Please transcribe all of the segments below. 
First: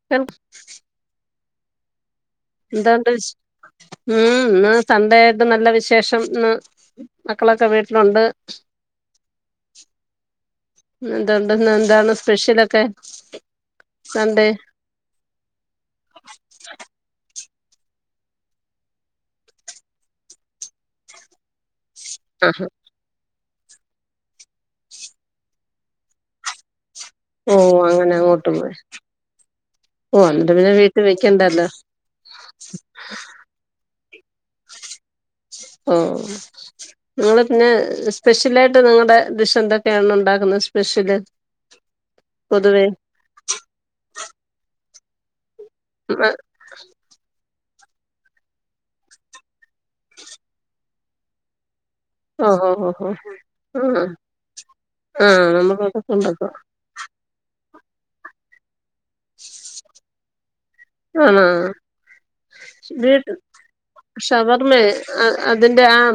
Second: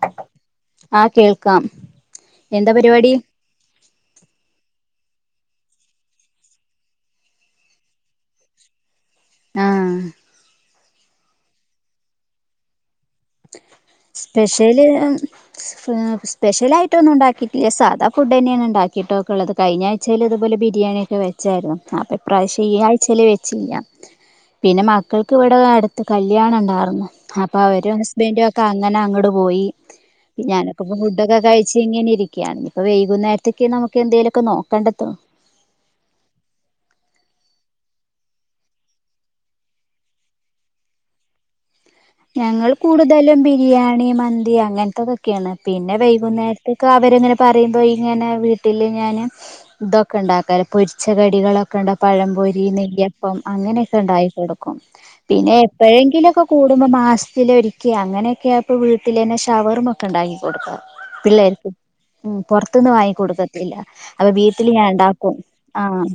[inaudible] ആ കേൾക്കാം. എന്താ പരിപാടി എന്താണ്ട്ശ് ഉം ഇന്ന് ചന്തായിട്ട് നല്ല വിശേഷംന്ന് മക്കളൊക്കെ വീട്ടിലുണ്ട് ആഹ് ഇന്നെന്ത്ണ്ട് ഇന്നെന്താണ് സ്പെഷ്യലൊക്കെ? സൺഡേ സ്പെഷ്യല് സ്പെഷ്യലായിട്ട് ഒന്നും ഉണ്ടാക്കിയിട്ടില്ല, സാധാ ഫുഡന്നേണ് ഉണ്ടാക്കിയിട്ടോക്കെള്ളത് കഴിഞ്ഞാഴ് - ച്ചൽ ഇതുപോലെ ബിരിയാണിയക്കെ വെച്ചായിരുന്നു, അപ്പോ ഇ പ്രാവിശ്യം ആഹാ ഈ പ ആഴചയില് വെച്ച ചെയ്യാം, പിന്നെ മക്കൾക്ക് ഇവിടെ അടുത്ത് കല്യാണം ഉണ്ടായിരുന്നു ഓ അപ്പൊ അവര് അങ്ങനെ അങ്ങോട്ട് ബന്റെക്കെ പോയി അങ്ങനെ അങ്ങട്ട് പോയി, ഓ എന്നിട്ട് പിന്നെ ഞാനൊക്കെ ഇപ്പൊ വീട്ടിൽ ഫുഡൊക്കെ വെക്കണ്ടല്ലോ കഴിച്ച് ഇങ്ങനെ ഇരിക്ക ക്കെയാണ് ഇപ്പോ വൈകുന്നേരത്തേക്ക് നമുക്ക് എന്തേലൊക്കെ നോക്കണ്ടത്തോ ഓ നിങ്ങള് പിന്നെ സ്പെഷ്യലായിട്ട് നിങ്ങളുടെ ഡിഷ് എന്തൊക്കെയാണ് ഉണ്ടാക്കുന്നത്? സ്പെഷ്യല്. [inaudible] ഞങ്ങൾ പൊതുവേ കൂടുതലും ബിരിയാണി മന്തി അങ്ങനത്തെതൊക്കേണ്, പിന്നെ വൈകുന്നേര ക്കെ അവര്ങ്ങനെ പറയുമ്പൊ, ഇങ്ങനെ വീട്ടില് ഞാന് ഇതൊക്കെ ഉണ്ടാക്കാല് പൊരിച്ച കടികളൊക്കെ ഉണ്ടാകു പഴംപൊരി, ഓഹോ ഹോ ഹോ നെ്യ്യപ്പം, അങ്ങനെയൊക്കെ ആഹ് ഉണ്ടായി കൊടുക്കും. ആഹ് പിന്നെ നമ്മളൊക്കെ എപ്പോഴെങ്കിലൊക്കെ ഉണ്ടാക്കും കു മൂ മാസത്തിലൊരിക്കെ അങ്ങനെയൊക്കെയായപ്പ വീട്ടില് തന്നെ ഷവർമൊക്കെണ്ടാക്കി കൊടുക്കും. ആണോ- വാങ്ങി വീട്ട് കൊടുക്കത്തില്ല അപ്പൊ വീട്ടില് ഷവർമേ ഞാൻ ഉണ്ടാക്കും അതിൻ്റെ ആ ആഹ്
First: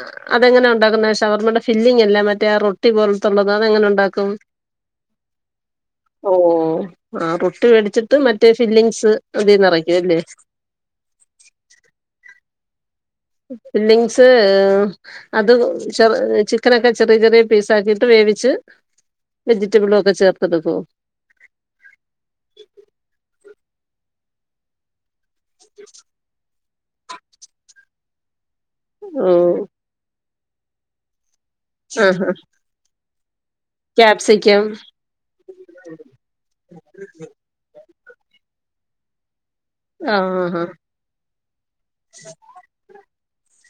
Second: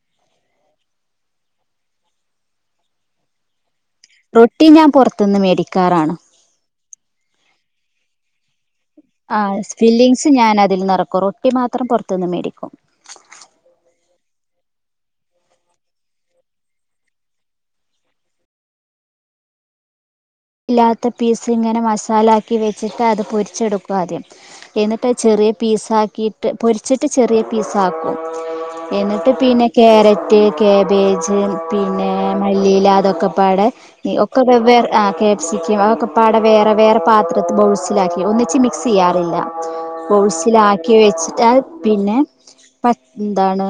അ അതെങ്ങനെ ഉണ്ടാക്കുന്നെ ഷവർമ്മെൻ്റ ഫില്ലിംഗല്ല മറ്റേ ആ റൊട്ടി പോലത്തുള്ളത് അതങ്ങനെ ഉണ്ടാ ഉണ്ടാക്കു ക്കും. റൊട്ടി ഞാൻ പുറത്തുന്ന് മേടിക്കാറാണ് ഓ ആ റൊട്ടി വേടിച്ചിട്ട് മറ്റേ ഫില്ലിംഗ്സ് ആ സ്ഫിലിംഗ്സ് ഞാൻ അതിൽ നറക്കും, റൊട്ടി മാത്രം പൊറത്തുന്ന് മേടിക്കും. ഫില്ലിങ്സ് ഉം അത് ചെറ് ചിക്കനൊക്കെ ചെറിയ ചെറിയ പീസ് ആക്കീട്ട് വേവിച്ച് വെജിറ്റബിളു ഒക്കെ ചേർ ല്ലാത്ത പീസ് ഇങ്ങനെ മസാലാക്കി വെച്ചിട്ട്, അത് പൊരിച്ചെടുക്കു ആദ്യം. എന്നിട്ട് ചെറിയ പീസാക്കിയിട്ട്, പൊരിച്ചിട്ട് ചെറിയ പീസാക്കും. ഓ എന്നിട്ട് പിന്നെ ക്യാരെറ്റ്, കേബേജ് പിന്നെ ആഹാ മല്ലിയിലാ അതൊക്കെ പാടെ ക്യാപ്സിക്കം ഒക്കെവേവ്വേ ആ കേ ചിക്കും അതൊക്കെ പ്പാടെ വേറെ വേറെ പാത്രത്തി ബൗൾസിലാക്കി ഒന്നിച്ച് മിക്സെയ്യാറില്ല. ആഹാ ബൗൾസിലാക്കി വെച്ചിട്ട് അത്പിന്നെ പ എന്താണ്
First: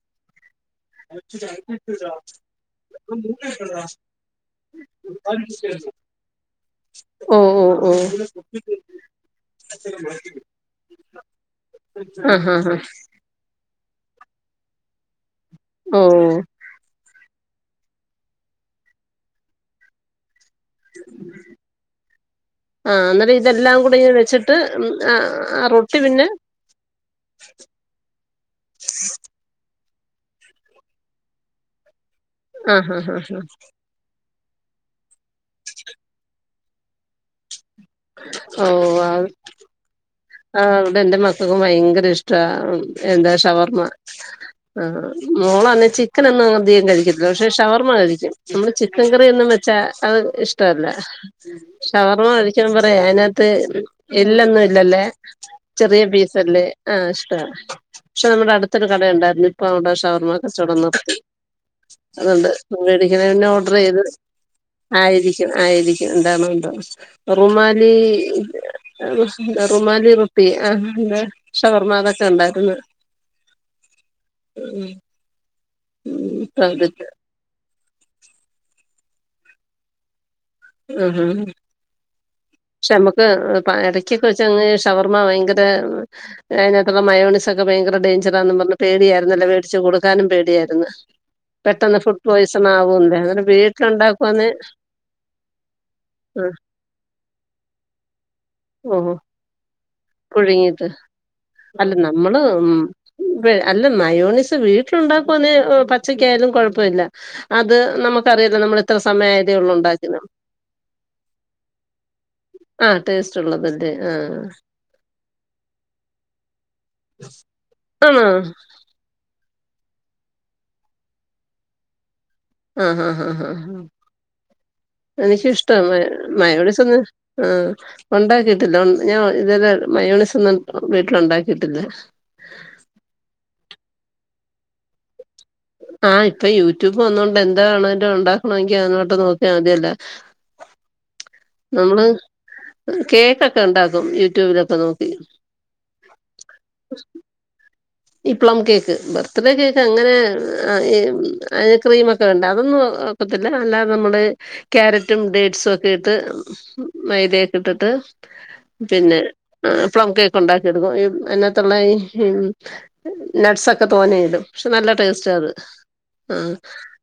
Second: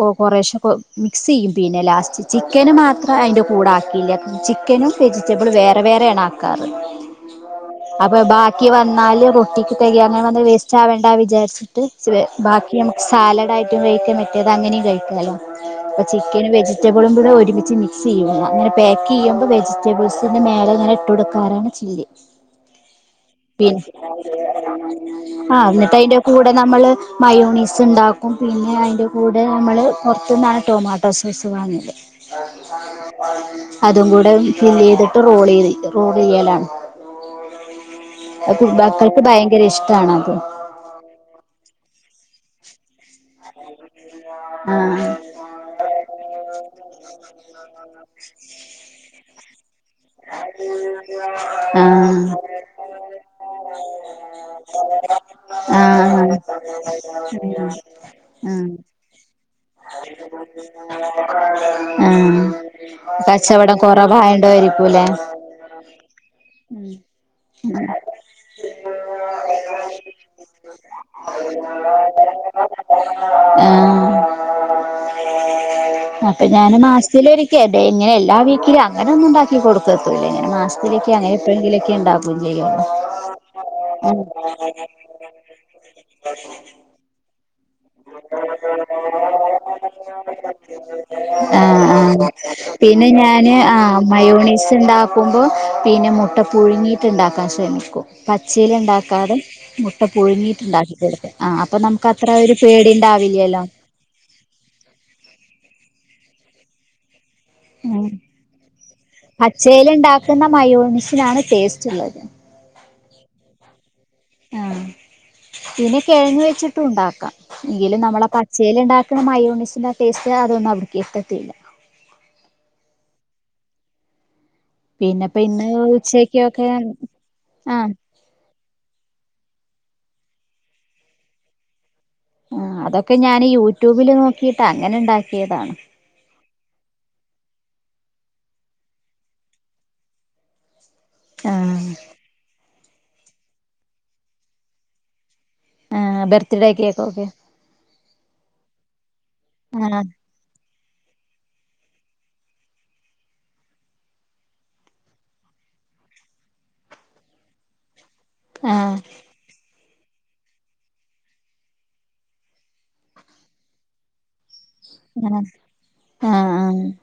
ഒ കൊറേശെ മിക്സെയ്യും പിന്നെ ലാസ്റ്റ് ചിക്കന് മാത്ര അയിന്റെ കൂടെ ആക്കിയില്ല, ചിക്കനും വെജിറ്റബിളും വേറെ വേറെയാണ് ആക്കാറ്. ഓ ഓ ഓ അപ്പൊ ബാക്കി വന്നാല് റൊട്ടിക്ക് തെകയ് അങ്ങനെ വന്നാ വേസ്റ്റാവണ്ട വിചാരിച് ്ട്ട് ആഹാ ബാക്കി ഹാ നമ്മക്ക് സാലഡ് ആയിട്ടും കഴിക്ക മെറ്റേത് അങ്ങനെം കഴിക്കാലൊ, അപ്പൊ ഓ ചിക്കനും വെജി വെജറ്റബിളും കൂടെ ഒരുമിച്ച് മിക്സെ യ്യുക, അങ്ങനെ പേക്കെയ്യുമ്പോ, വെജിറ്റബിൾസിൻ്റെ മേലെ ങ്ങനെട്ടൊട്ക്കാറാണ് ചില്ലി, ആ അന്നേരം ഇതെല്ലാം പിന്നെ കൂടെ ഇ വെച്ചിട്ട് ആ ആഹ് ന്നിട്ട് റൊട്ടി അതിന്റെ പിന്നെ കൂടെ നമ്മള് മയോണീസ് ഉണ്ടാക്ക ക്കും, പിന്നെ അയിന്റെ കൂടെ നമ്മള് പൊർത്തുന്നാണ് ടൊമാട്ടോ സോസ് വാങ്ങല്. ആഹാ ഹാ ഹാ [inaudible] അതും കൂടെ ഫില്ല്ല്ലെയ്തിട്ട് റോൾ ചെയ്ത്, റോൾ ചെയ്യലാണ്. അത് ഓ മക്കൾക്ക് ഭയങ്കര ഇഷ്ടാണത്. ആ ഇവിടെ എന്റെ മക്കക്കും ഭയങ്കര ഇഷ്ട എന്താ ഷവർമ്മ ആ ആഹ് മോളന്നെ ചിക്കനന്നുംധികം കഴിക്കത്തില്ല, പക്ഷെ ഷവർമ്മ കഴിക്കും നമ്മള് ചിക്കൻ കറിയെന്നും വെച്ചാ അത് ഇഷ്ടല്ല ആഹ് ഷവർമ്മ കഴിക്കൻ പറയാ അതിനകത്ത് എല്ലൊന്നും ഇല്ലല്ലേ ചെറിയ ആഹ് ആഹ് പീസല്ലേ ആഹ് ഇഷ്ട പക്ഷെ നമ്മുടെ അടുത്ത് ഒരു കട ഉണ്ടായിരുന്നു അതുകൊണ്ട് മേടിക്കണ ആ പിന്നെ ഓർഡർ കച്ചവടം കൊറ ചെയ്ത് വാണ്ടായിരിക്കും ക്കുലെ ആയിരിക്കും ആയിരിക്കും എന്താണ് ണ്ട റുമാലി റുമാ ിറുപ്പി ആ് ഷവർമ്മ അതൊക്കെ ഉണ്ടായിരുന്നു ആഹ് ഉം അപ്പൊ ഉം ഞാൻ മാസത്തിലൊരി ക്കെ ഇങ്ങന എല്ലാ വീക്കിലും അങ്ങനെ ഒന്നുംണ്ടാക്കി കൊടുക്കത്തൂല്ല ഇങ്ങനെ മാസ് ഉം ഉം ത്തിലൊക്കെ ഉണ്ടാകു പക്ഷ നമ്മുക്ക് ഇടക്കൊക്കെ വെച്ച ഷവർമ്മ ഭയങ്കര അ അ മയോണസിക്കെ ഭയങ്കര ഡേഞ്ച ടെയ്ഞ്ചറാനും പ റഞ്ഞ്പേടിയാരുന്നുല്ലെ വേടിച്ചു കൊടുക്കാനും പേടിയാരുന്നു ആഹ് പെട്ടന്ന്ഫുഡ് ആഹ് പോയിസ് പിന്നെ ഞാന് ആ മയോണീസ് ഉണ്ടാക്കുമ്പോ പിന്നെ മുട്ട ആഹ് പുഴുങ്ങി ഉണ്ടാക്കാൻ ശ്രമിക്കും പച്ചില് ഓഹോ ഉണ്ടാക്കാതെ മു മുട്ട പുഴുങ്ങിയിട്ട് പുഴങ്ങിയിട്ടുണ്ടാക്കി കൊടുക്കും ആ അപ്പൊ അല്ല നമുക്ക് അത്ര നമ്മള് ഒരു ഉം പേടി ഇണ്ടാവില്ലല്ലോ അല്ല മയോണിസ് വീട്ടിലുണ്ടാക്കുന്ന പച്ചക്കായാലും കൊഴപ്പല്ല്യ അത് ഉം നമുക്കറിയില്ല നമ്മൾ ഇത്ര സമയ ആയതേ ഉള്ള പച്ചേല് ഉണ്ടാക്കിനും ഇണ്ടാക്കുന്ന മയോണിസിനാണ് ടേസ്റ്റ് ഉള്ളത് ആഹ ടേസ്റ്റ് ഉള്ളതല്ലെ ആഹ് പിന്നെ കിഴങ്ങ് വെച്ചിട്ടും ഉണ്ടാക്കാം എങ്കിലും ആണോ നമ്മള പച്ചൽ ഉണ്ടാക്ക മയൂണിസിൻ്റെ ടേസ്റ്റ് അതൊന്നും അവടക്ക് എത്തത്തില്ല ആഹ് ആഹ് ഹഹ പിന്നെപ്പ എനിക്ക് ഇന്ന് ഇഷ്ട ഉച്ചക്കൊക്കെ മായോണി സ് ന്ന് ആഹ് ഉണ്ടാക്കിട്ടില്ല ഞാൻ ഇതല്ല മയോണിസ് ഒന്നും വീട്ടില് ഉണ്ടാക്കിയിട്ടില്ല ആ അതൊക്കെ ഞാന് യൂട്യൂബിൽ നോക്കിട്ട് അങ്ങനെ ഉണ്ടാക്കിയതാണ് ആഹ് ഇപ്പൊ യൂട്യൂബ് വന്നുകൊണ്ട് എന്താണോ ഉണ്ടാക്കണമെങ്ക അഅോട്ട് നോക്കിയാൽമതീല്ല ആഹ് നമ്മള് കേക്കൊക്കെ ഉണ്ടാക്കും യൂട്യൂബിലൊക്കെ നോക്കി ആ ബർത്ത്ഡേ കേക്കൊക്കെ ഈ പ്ലം കേക്ക് ബർത്ത്ഡേ കേക്ക് ആഹ് അങ്ങനെ ആ അതിന് ക്രീമൊക്കെ വേണ്ടേ അതൊന്നും ഒക്കത്തില്ല അല്ലാതെ നമ്മള് ക്യാരറ്റും ഡേറ്റ്സും ഒക്കെ ഇട്ട് മൈദേ ഒക്കെ ഇട്ടിട്ട് ആഹ് പിന്നെ പ്ലം കേക്ക് ഉണ്ടാക്കി എടുക്കും അതിനത്തുള്ള ഈ നട്ട്സൊക്കെ തോനെയിടും പക്ഷെ നല്ല ടേസ്റ്റ ആഹ് അത് ആഹ്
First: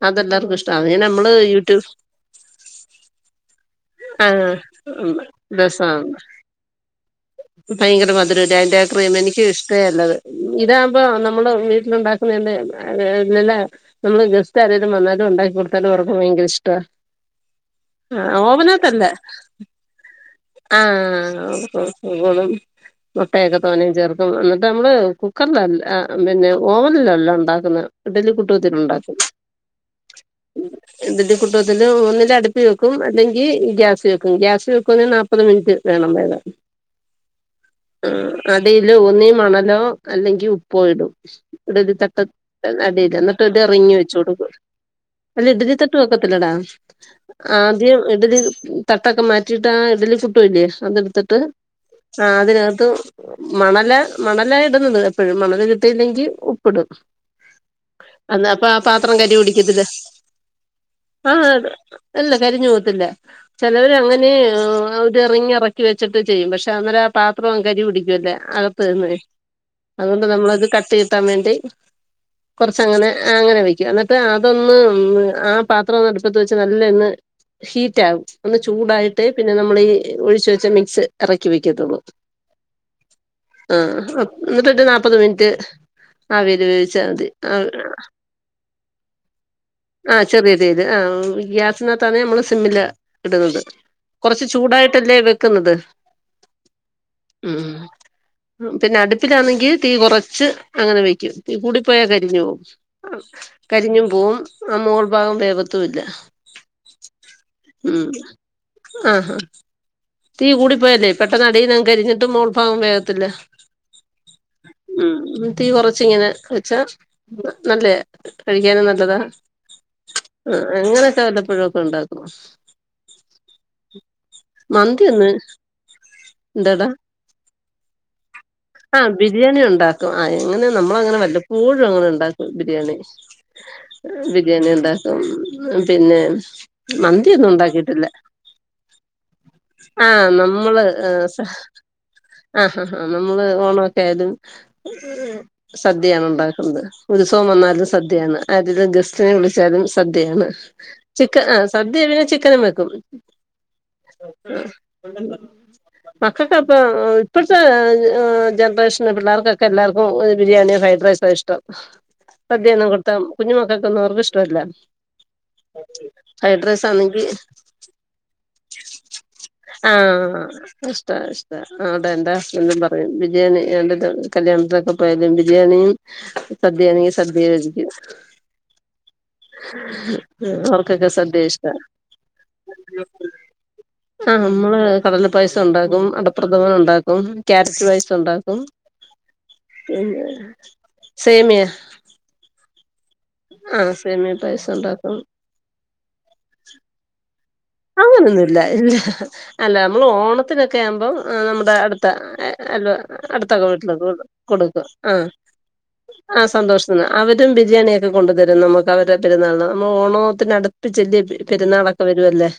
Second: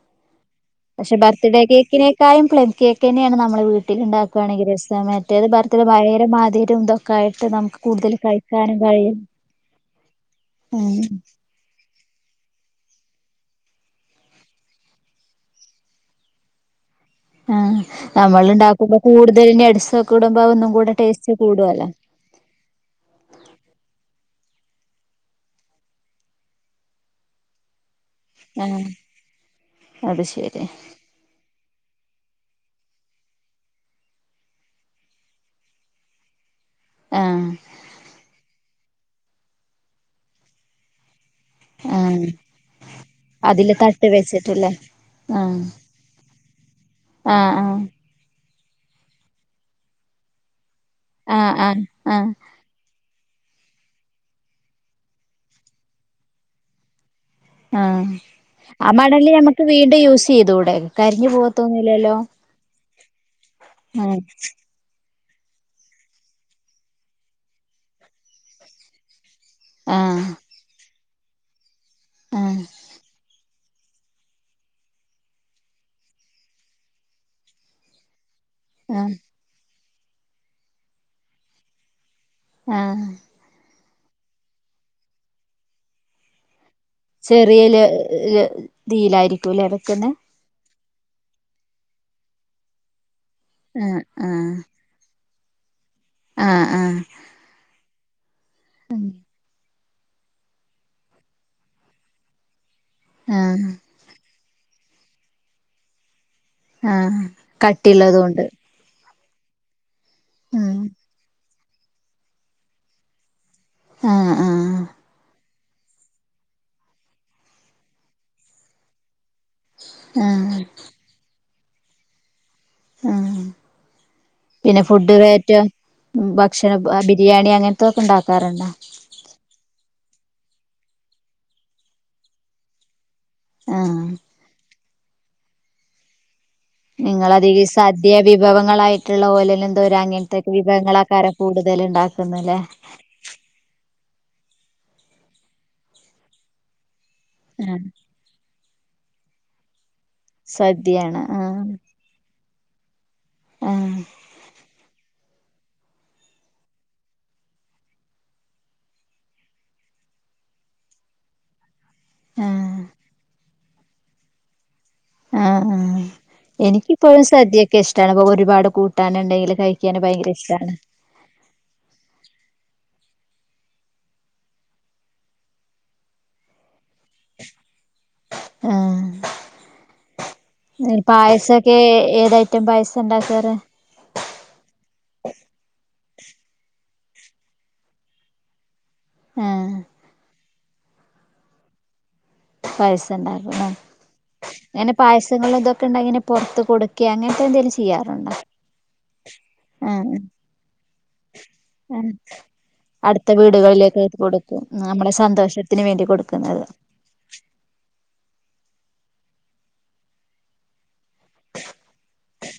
അതെല്ലാർക്കും ഇഷ്ടാവും പിന്നെ പക്ഷെ നമ്മള് ബർത്ത്ഡേ യൂട്യൂബ് കേക്കിനേക്കായും പ്ലെയിൻ കേക്ക് തന്നെയാണ് നമ്മളെ ആഹ് വീട്ടിലുണ്ടാക്കുകയാണെങ്കിൽ രസാ മറ്റേത് ബർത്ത് രസാണ് ഭയങ്കര മതിരും ഇതൊ ക്കായിട്ട് നമുക്ക് കൂടുതൽ കഴിക്കാനും കഴിയും അതേല്ലത് ഇതാകുമ്പോ ഉം നമ്മള് വീട്ടിലുണ്ടാക്കുന്നതിന്റെ നമ്മളെ ഗസ്റ്റ് ആരെലും വന്നാലും ഉണ്ടാക്കി കൊടുത്താലും അവർക്കും ഭയങ്കര ഇഷ്ടാ ആഹ് ആഹ് നമ്മൾ ണ്ടാക്കുമ്പോ ഓവനകത്തല്ല കൂടുതൽ നട്സൊക്കെ ഇടുമ്പോ ഒന്നും കൂടെ ടേസ്റ്റ് കൂടല്ലോ ആഹ് മുട്ടയൊക്കെ തോനയും ചേർക്കും എന്നിട്ട് നമ്മള് കുക്കറിലല്ല പിന്നെ ഓവനില എല്ലം ഉണ്ടാക്കുന്നത് ഇഡലിം പുട്ടും തേലും ആഹ് ണ്ടാക്കും അത് ശരി ഇതിന്റെ കുട്ടത്തില് ഒന്നില് അടുപ്പി വെക്കും അല്ലെങ്കിൽ ഗ്യാസി വെക്കും ഗ്യാസ് വെക്കുന്നന് നാല്പ്പ മുപ്പത് മിനിറ്റ് വേണം വേകാൻ ആഹ് ആ അതില് ഒന്നീ മണലോ അല്ലെങ്കി ഉപ്പോ ഇടും ഇഡലി തട്ട ആഹ് അടീല് എന്നിട്ട് ഒരു അതില് റിങ് തട്ട് വെച്ചു കൊടുക്കും വെച്ചിട്ടില്ലേ ആഹ് ഇഡലി തട്ട് വെക്കത്തില്ലടാ ആഹ് ആഹ് ആദ്യം ഇഡലി തട്ടൊക്കെ മാറ്റിയിട്ട് ആ ഇഡലി പുട്ടു ഇല്ലേ അതെടു ത്തട്ട് ആഹ് ആഹ് ആഹ് അതിനകത്ത് മണല മണല ഇടുന്നത് എപ്പോഴും മണല് കിട്ടിയില്ലെങ്കി ഉപ്പിടും ആഹ് അ അന്നാ അപ്പൊ ആ പാത്രം മണല് കരി ഞമ്മക്ക് പിടിക്കത്തില്ല വീണ്ടും യൂസ് ചെയ്തൂടെ കരിഞ്ഞു ആഹ് പോവത്തൊന്നുല്ലല്ലോ അതല്ല കരിഞ്ഞ് പോവത്തില്ല ചിലവർ ഉം അങ്ങനെ റിങ്ങ് എറക്കി വെച്ചിട്ട് ചെയ്യും പക്ഷെ അന്നേര ആ പാത്രം അങ്ങ് കരി പിടിക്കോല്ല അകത്ത് നിന്ന് അതുകൊണ്ട് ആഹ് നമ്മളത് കത്തി കിട്ടാൻ വേണ്ടി ആഹ് കുറച്ചങ്ങനെ അങ്ങനെ വെക്ക് എന്നട്ട് അതൊന്ന് ആ പാത്രം ഒന്ന് അടുപ്പത്ത് വെച്ച് നല്ലോം ഒന്ന് ഹീറ്റ് ആകും ഒന്ന് ആഹ് ചൂടായിട്ട് പിന്നെ നമ്മള് ഈ ഒഴിച്ചു വെച്ച മിക്സ് ഇറക്കി വെക്കത്തോള്ളൂ ആഹ് ആഹ് എന്നിട്ട് ഒരു നാപ്പത് മിനിറ്റ് ആവില് വേവിച്ചാമതി ചെറിയല് തീയിലായിരിക്കൂല്ലേ വെക്കുന്നെ ആഹ് ചെറിയതീയിൽ ആഹ് ഗ്യാസിനകത്താണേൽ നമ്മള് സിമ്മിലാ ഇടുന്നത് ആഹ് കൊറച്ച് ആഹ് ചൂടായിട്ടല്ലേ വെക്കുന്നത് ആഹ് ആഹ് ഉം പിന്നെ അടു തീ കുറച്ച് അങ്ങനെ വെക്കും തീ കൂടിപ്പോയാൽ കരിഞ്ഞു പോകും ആഹ് കരിഞ്ഞും പോവും ആ മോൾ ഭാഗം വേവത്തുല്ല ആഹ് ഉം കട്ടിള്ളതുകൊണ്ട് ആഹാ തീ ആഹ് കൂടിപ്പോയാലെ പെട്ടന്ന് അടിന്ന് അങ്ങ് കരിഞ്ഞിട്ട് മോൾ ഭാഗം വേവത്തില്ല ആഹ് ആഹ് ഉം തി കുറച്ച് ഇങ്ങനെ വെച്ചാ നല്ലെയാ കഴിക്കാനും നല്ലതാ ആ ആഹ് അങ്ങനെയൊക്കെ വല്ലപ്പോഴോക്കെ ണ്ടാക്കും ആഹ് പിന്നെ മന്തി ഫുഡ് ഒന്ന് വേറ്റോ ഭക്ഷണ എന്താടാ ബിരിയാണി അങ്ങനത്തൊക്കെ ഉണ്ടാക്കാറുണ്ടാ ആ ബിരിയാണി ഉണ്ടാക്കും ആ എങ്ങനെ നമ്മള് അങ്ങനെ വല്ലപ്പോഴും അങ്ങനെ ഉണ്ടാക്കും ബിരിയാണി ആഹ് ബിരിയാണി ഉണ്ടാക്കും പിന്നെ നിങ്ങള മന്തിയൊന്നും അധികം ഉണ്ടാക്കിയിട്ടില്ല സദ്യ വിഭവങ്ങളാ യിട്ടുള്ള പോലെ എന്തോര ആഹ് അങ്ങനത്തെ നമ്മള് വിഭവങ്ങൾ ആക്കാരെ കൂടുതൽ ഉണ്ടാക്കുന്നല്ലേ ആ നമ്മള് ഓണൊക്കെ ആയാതും സദ്യയാണ് ഉണ്ടാക്കുന്നത് ഉത്സവം ആഹ് വന്നാലും സദ്യയാണ് ആതിൽ ഗസ്റ്റിനെ വിളിച്ചാലും സദ്യയാണ് സദ്യയാണ് ചിക്ക ആഹ് സദ്യ പിന്നെ ചിക്കനും വെക്കും ആഹ് മക്കക്കപ്പ ഇപ്പഴത്തെ ജനറേഷൻ പിള്ളേർക്കൊക്കെ എല്ലാർക്കും ബിരിയാണി യൊക്കായ് [unintelligible] ഇഷ്ടം ആഹ് സദ്യൊന്നും കൊടുത്താൽ കുഞ്ഞു മക്കൾക്ക് ഒന്നും അവർക് ഇഷ്ടല്ല ആഹ് ആ എനക്ക്പ്പോഴും സദ്യയൊക്കെ ഇഷ്ടാണ് അ ഒരുപാട് കൂട്ട കൂട്ടാന് ണ്ടെങ്കില് കഴിക്കാണെകിൽ ഭയങ്കര ഇഷ്ട്ടാണ് ഇഷ്ട്ടാ അതന്താ എന്തും പറയും ബിരിയാണി കല്യാണത്തിനൊക്കെ പോയാലും ബിരിയാണീ സദ്യ ആണെങ്കിൽ സദ്യ കഴിക്കും ആഹ് അവർക്കൊക്കെ സദ്യ ഇഷ്ട പായസോക്കെ ഏതായിറ്റം പായസം ഉണ്ടാക്കാറ് ആഹ് നമ്മള് കടല പായസം ഉണ്ടാക്കും അടപ്രദമന് ഉണ്ടാക്കും ക്യാരറ്റ് പായസം ഉണ്ടാക്കും ആഹ് ഉം സേമിയ പായസണ്ടാക്കൂലെ ആ സേമിയ പായസം ഏയ്‌ന് ഉണ്ടാക്കും പായസങ്ങ ളിതൊക്കെ ഇണ്ടാകില് പുറത്ത് കൊടുക്കെ അങ്ങനത്തെ എന്തെകിലും ചെയ് അങ്ങനൊന്നുല്ല ഇല്ല അല്ല മ്മള് ആഹ് ഓണത്തിനൊക്കെ ആവുമ്പം ന്നമ്മുടെ ആഹ് അട്ത്തഎ എല്ല അടുത്ത അട്ത്തൊക്കെ വീടുകളിലേക്ക് വീട്ടിലൊക്ക് കൊടുക്കും കൊട്ക്കും നമ്മളെ ആഹ് സന്തോഷത്തിന് വേണ്ടി ആഹ് കൊടുക്കുന്നത് സന്തോഷ് ത്തിന് അവരും ബിരിയാണിയൊക്കെ കൊണ്ട് തെരും ന്നമക്ക് അവരേ പെരുന്നാള്ന് ന്നമ്മൾ ഓണത്തിനടുത്ത് പ്പിച്ചല്ലെ പെര് പെരുന്നാളൊക്കെ വരു അല്ലേ.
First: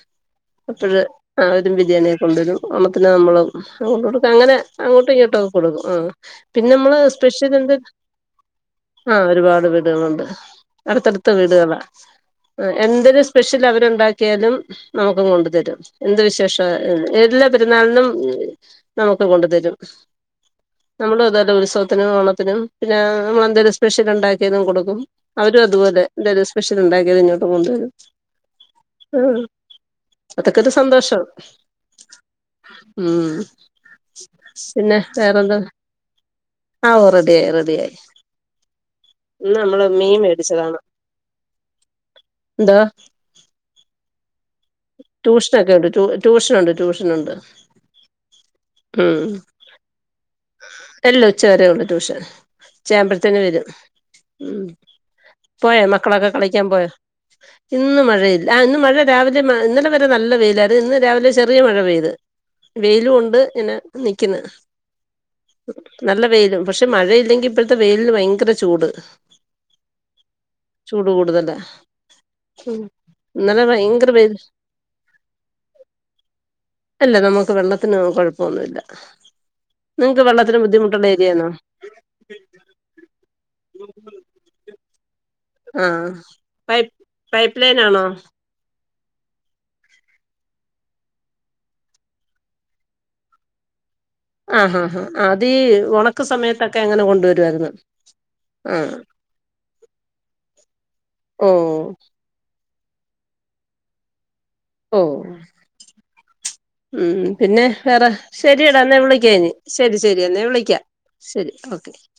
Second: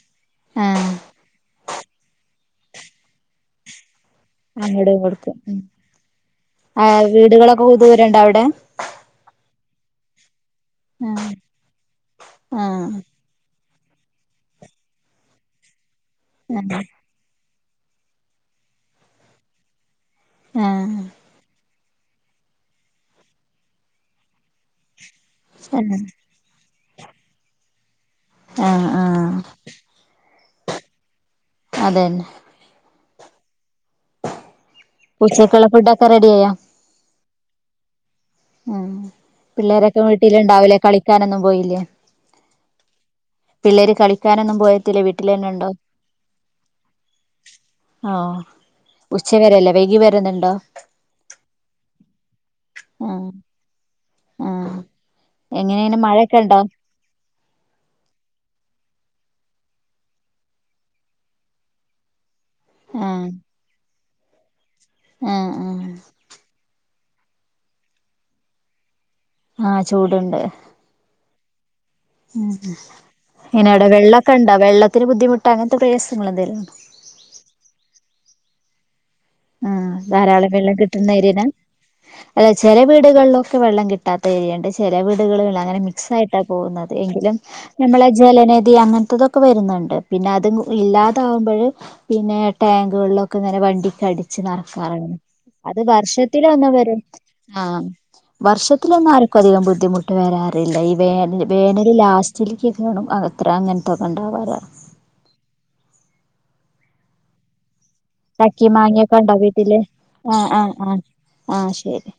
ആഹ് അപ്പഴ് അവരും ബിരിയാണിക്കെ കൊണ്ടരും ഓണത്തിന് ന്നമ്മള്. ഭഷണം കൊണ്ട്ടുക്ക അങ്ങനെ അങ്ങോടും അങ്ങോട്ടും കൊടുക്കും ഇങ്ങോട്ടൊക്കെ കൊട്ക്കും ആഹ് പിന്നെ അമ്മള് ആഹ് സ്പെഷൽ വീടുകളൊക്കെ എന്ത. ദൂരണ്ടോ അവിടെ ആഹ് ഒരുപാട് വീടുകളുണ്ട് ആഹ് അടുത്തടുത്ത് വീടുകളാ. ആഹ് എന്തൊരു സ്പെഷ്യൽ അവരുണ്ടാക്കിയാലും ന്നമുക്കും കൊണ്ട് തെരും എന്ത് ആഹ് വിശേഷായാലും എല്ലാ പെര്ന്നാളിനും ന്നമക്ക് കൊണ്ട്തെരും. ആഹ് ന്നമ്മളു അതോലെ ഉത്സവത്തിനും ഓണത്തിനും പിന്നെ ന്നമ്മളെന്തേങ്കിലും സ്പെഷ്യൽ ഇണ്ടാക്കിയതും കൊട്ക്കും. അവരും ആഹ് അതുപോലെ എന്തെങ്കിലും സ്പെഷ്യൽ ഇണ്ടാക്കിയാൽ ഇങ്ങോട്ടും കൊണ്ട് വെരും. ആഹ് ആഹ്. അതൊക്കൊര് സന്തോഷം അതന്നെ ഉം. പിന്നെ വേറെന്താ ഉച്ചക്കുള്ള ഫുഡൊക്കെ റെഡിയായോ ആഹ് ഓ റെഡി ആയി റെഡി ആയി. ഉം പിള്ളേരൊക്കെ വീട്ടിലിണ്ടാവ് ലേ മേടിച്ചതാണ് കളിക്കാനൊന്നും പോയില്ലേ? എന്താ പിള്ളേര് കളിക്കാനൊന്നും പോയി. ട്യൂഷനൊക്കെണ്ട് ട്യൂഷനുണ്ട് ട്യൂഷനുണ്ട്. ആഹ് ഉച്ച വരല്ലെ വൈകി വേരന്ണ്ടോ? അല്ല ഉച്ചവരെ ഒള്ളൂ ട്യൂഷൻ ആഹ് ഉച്ചാവുമ്പെഴ്ത്തേന് വെരും. ഉം ആഹ് പോയോ എങ്ങനെയാണ് മക്കളൊക്കെ മഴയൊക്കെ ഉണ്ടോ കളിക്കാൻ പോയോ? ഇന്ന് മഴയില്ല ആഹ് ഇന്ന് മഴ രാവിലെ ഇന്നലെ വരെ ന്നല്ല വെയ്യിലായിര്ന്ന് ഇന്ന് രാവിലെ ചെറിയ മഴ പെയ്ത്. ആഹ് വെയിലുണ്ട് ഇനെ ന്നിക്ക്ന്ന്. ആഹ്. ആഹ് ന്നല്ല വെയിലും പഷെ മഴയില്ലെങ്കി ഇപ്പോഴത്തെ വെയിലിന് ഭയങ്കര ചൂട്. ആഹ് ചൂട്ണ്ട്. ചൂട് കൂടുതല. ഉം ഇന്നാടെ വെയിൽ വെള്ളക്കെണ്ടോ വെള്ളത്തിന് ബുദ്ധിമുട്ട് അങ്ങൻത്തെ പ്രയാസങ്ങൾ എന്തെലുണ്ടോ? അല്ല ന്നമക്ക് വെള്ളത്തിന് രുകൊഴപ്പൊന്നുല്ല. ആഹ് ധാരാളം വെള്ളം കിട്ടുന്ന എര്യേലാ? ഏരിയാണോ അല്ല ചെല വീടുകൾലൊക്കെ വെള്ളം കിട്ടാത്ത ഏരിയൊണ്ട്. ചെലവീടുകള് അങ്ങനെ ആഹ് മിക്സ് ആയിട്ട പൈ പോകുന്നത് എങ്കിലും പൈപ്പ് ലൈൻ ആണോ ന്നമ്മളെ ജലനിധി അങ്ങൻത്തതൊക് ഒക്കെ വെരുന്ന്ണ്ട് പിന്നെ അത് ഇല്ലാതാവുമ്പഴ്. പിന്നെ ടാങ്കുവെള്ളക്കെ ഇങ്ങനെ വണ്ടിക്ക് അടിച്ച്. ആഹ് ന്നറക്കാറ് ആഹ് ആഹ് ഈ അത് ഉണക്ക വർഷത്തിലോന്ന് സമയത്തൊക്കെ വെരും അങ്ങനെ കൊണ്ടുവരുവായിരുന്നു ആഹ്. ആഹ് വർഷത്തിലൊന്നും ആർക്കും അധികം ബുദ്ധിമുട്ട് വരാറില്ല ഈ വേനല് വേനൽ ഓഹ് ലാസ് റ്റില്കൊക്കെ കാണും അകത്ര അങ്ങൻത്തെക്കെ ഇണ്ടാവാറ്. ഓഹ് ഉം പിന്നെ വേറെ? ചക്കി ശെരിയെടാ ഇന്നാ മാങ്ങിയൊക്കെ വിളിക്ക ഉണ്ടോ ഞാന് വീട്ടില് ശെരി ശെരി എന്നാ ആഹ് ആഹ് വിളിക്കാ ആഹ് ശെരി ആഹ് ഓക്കെ. ശരി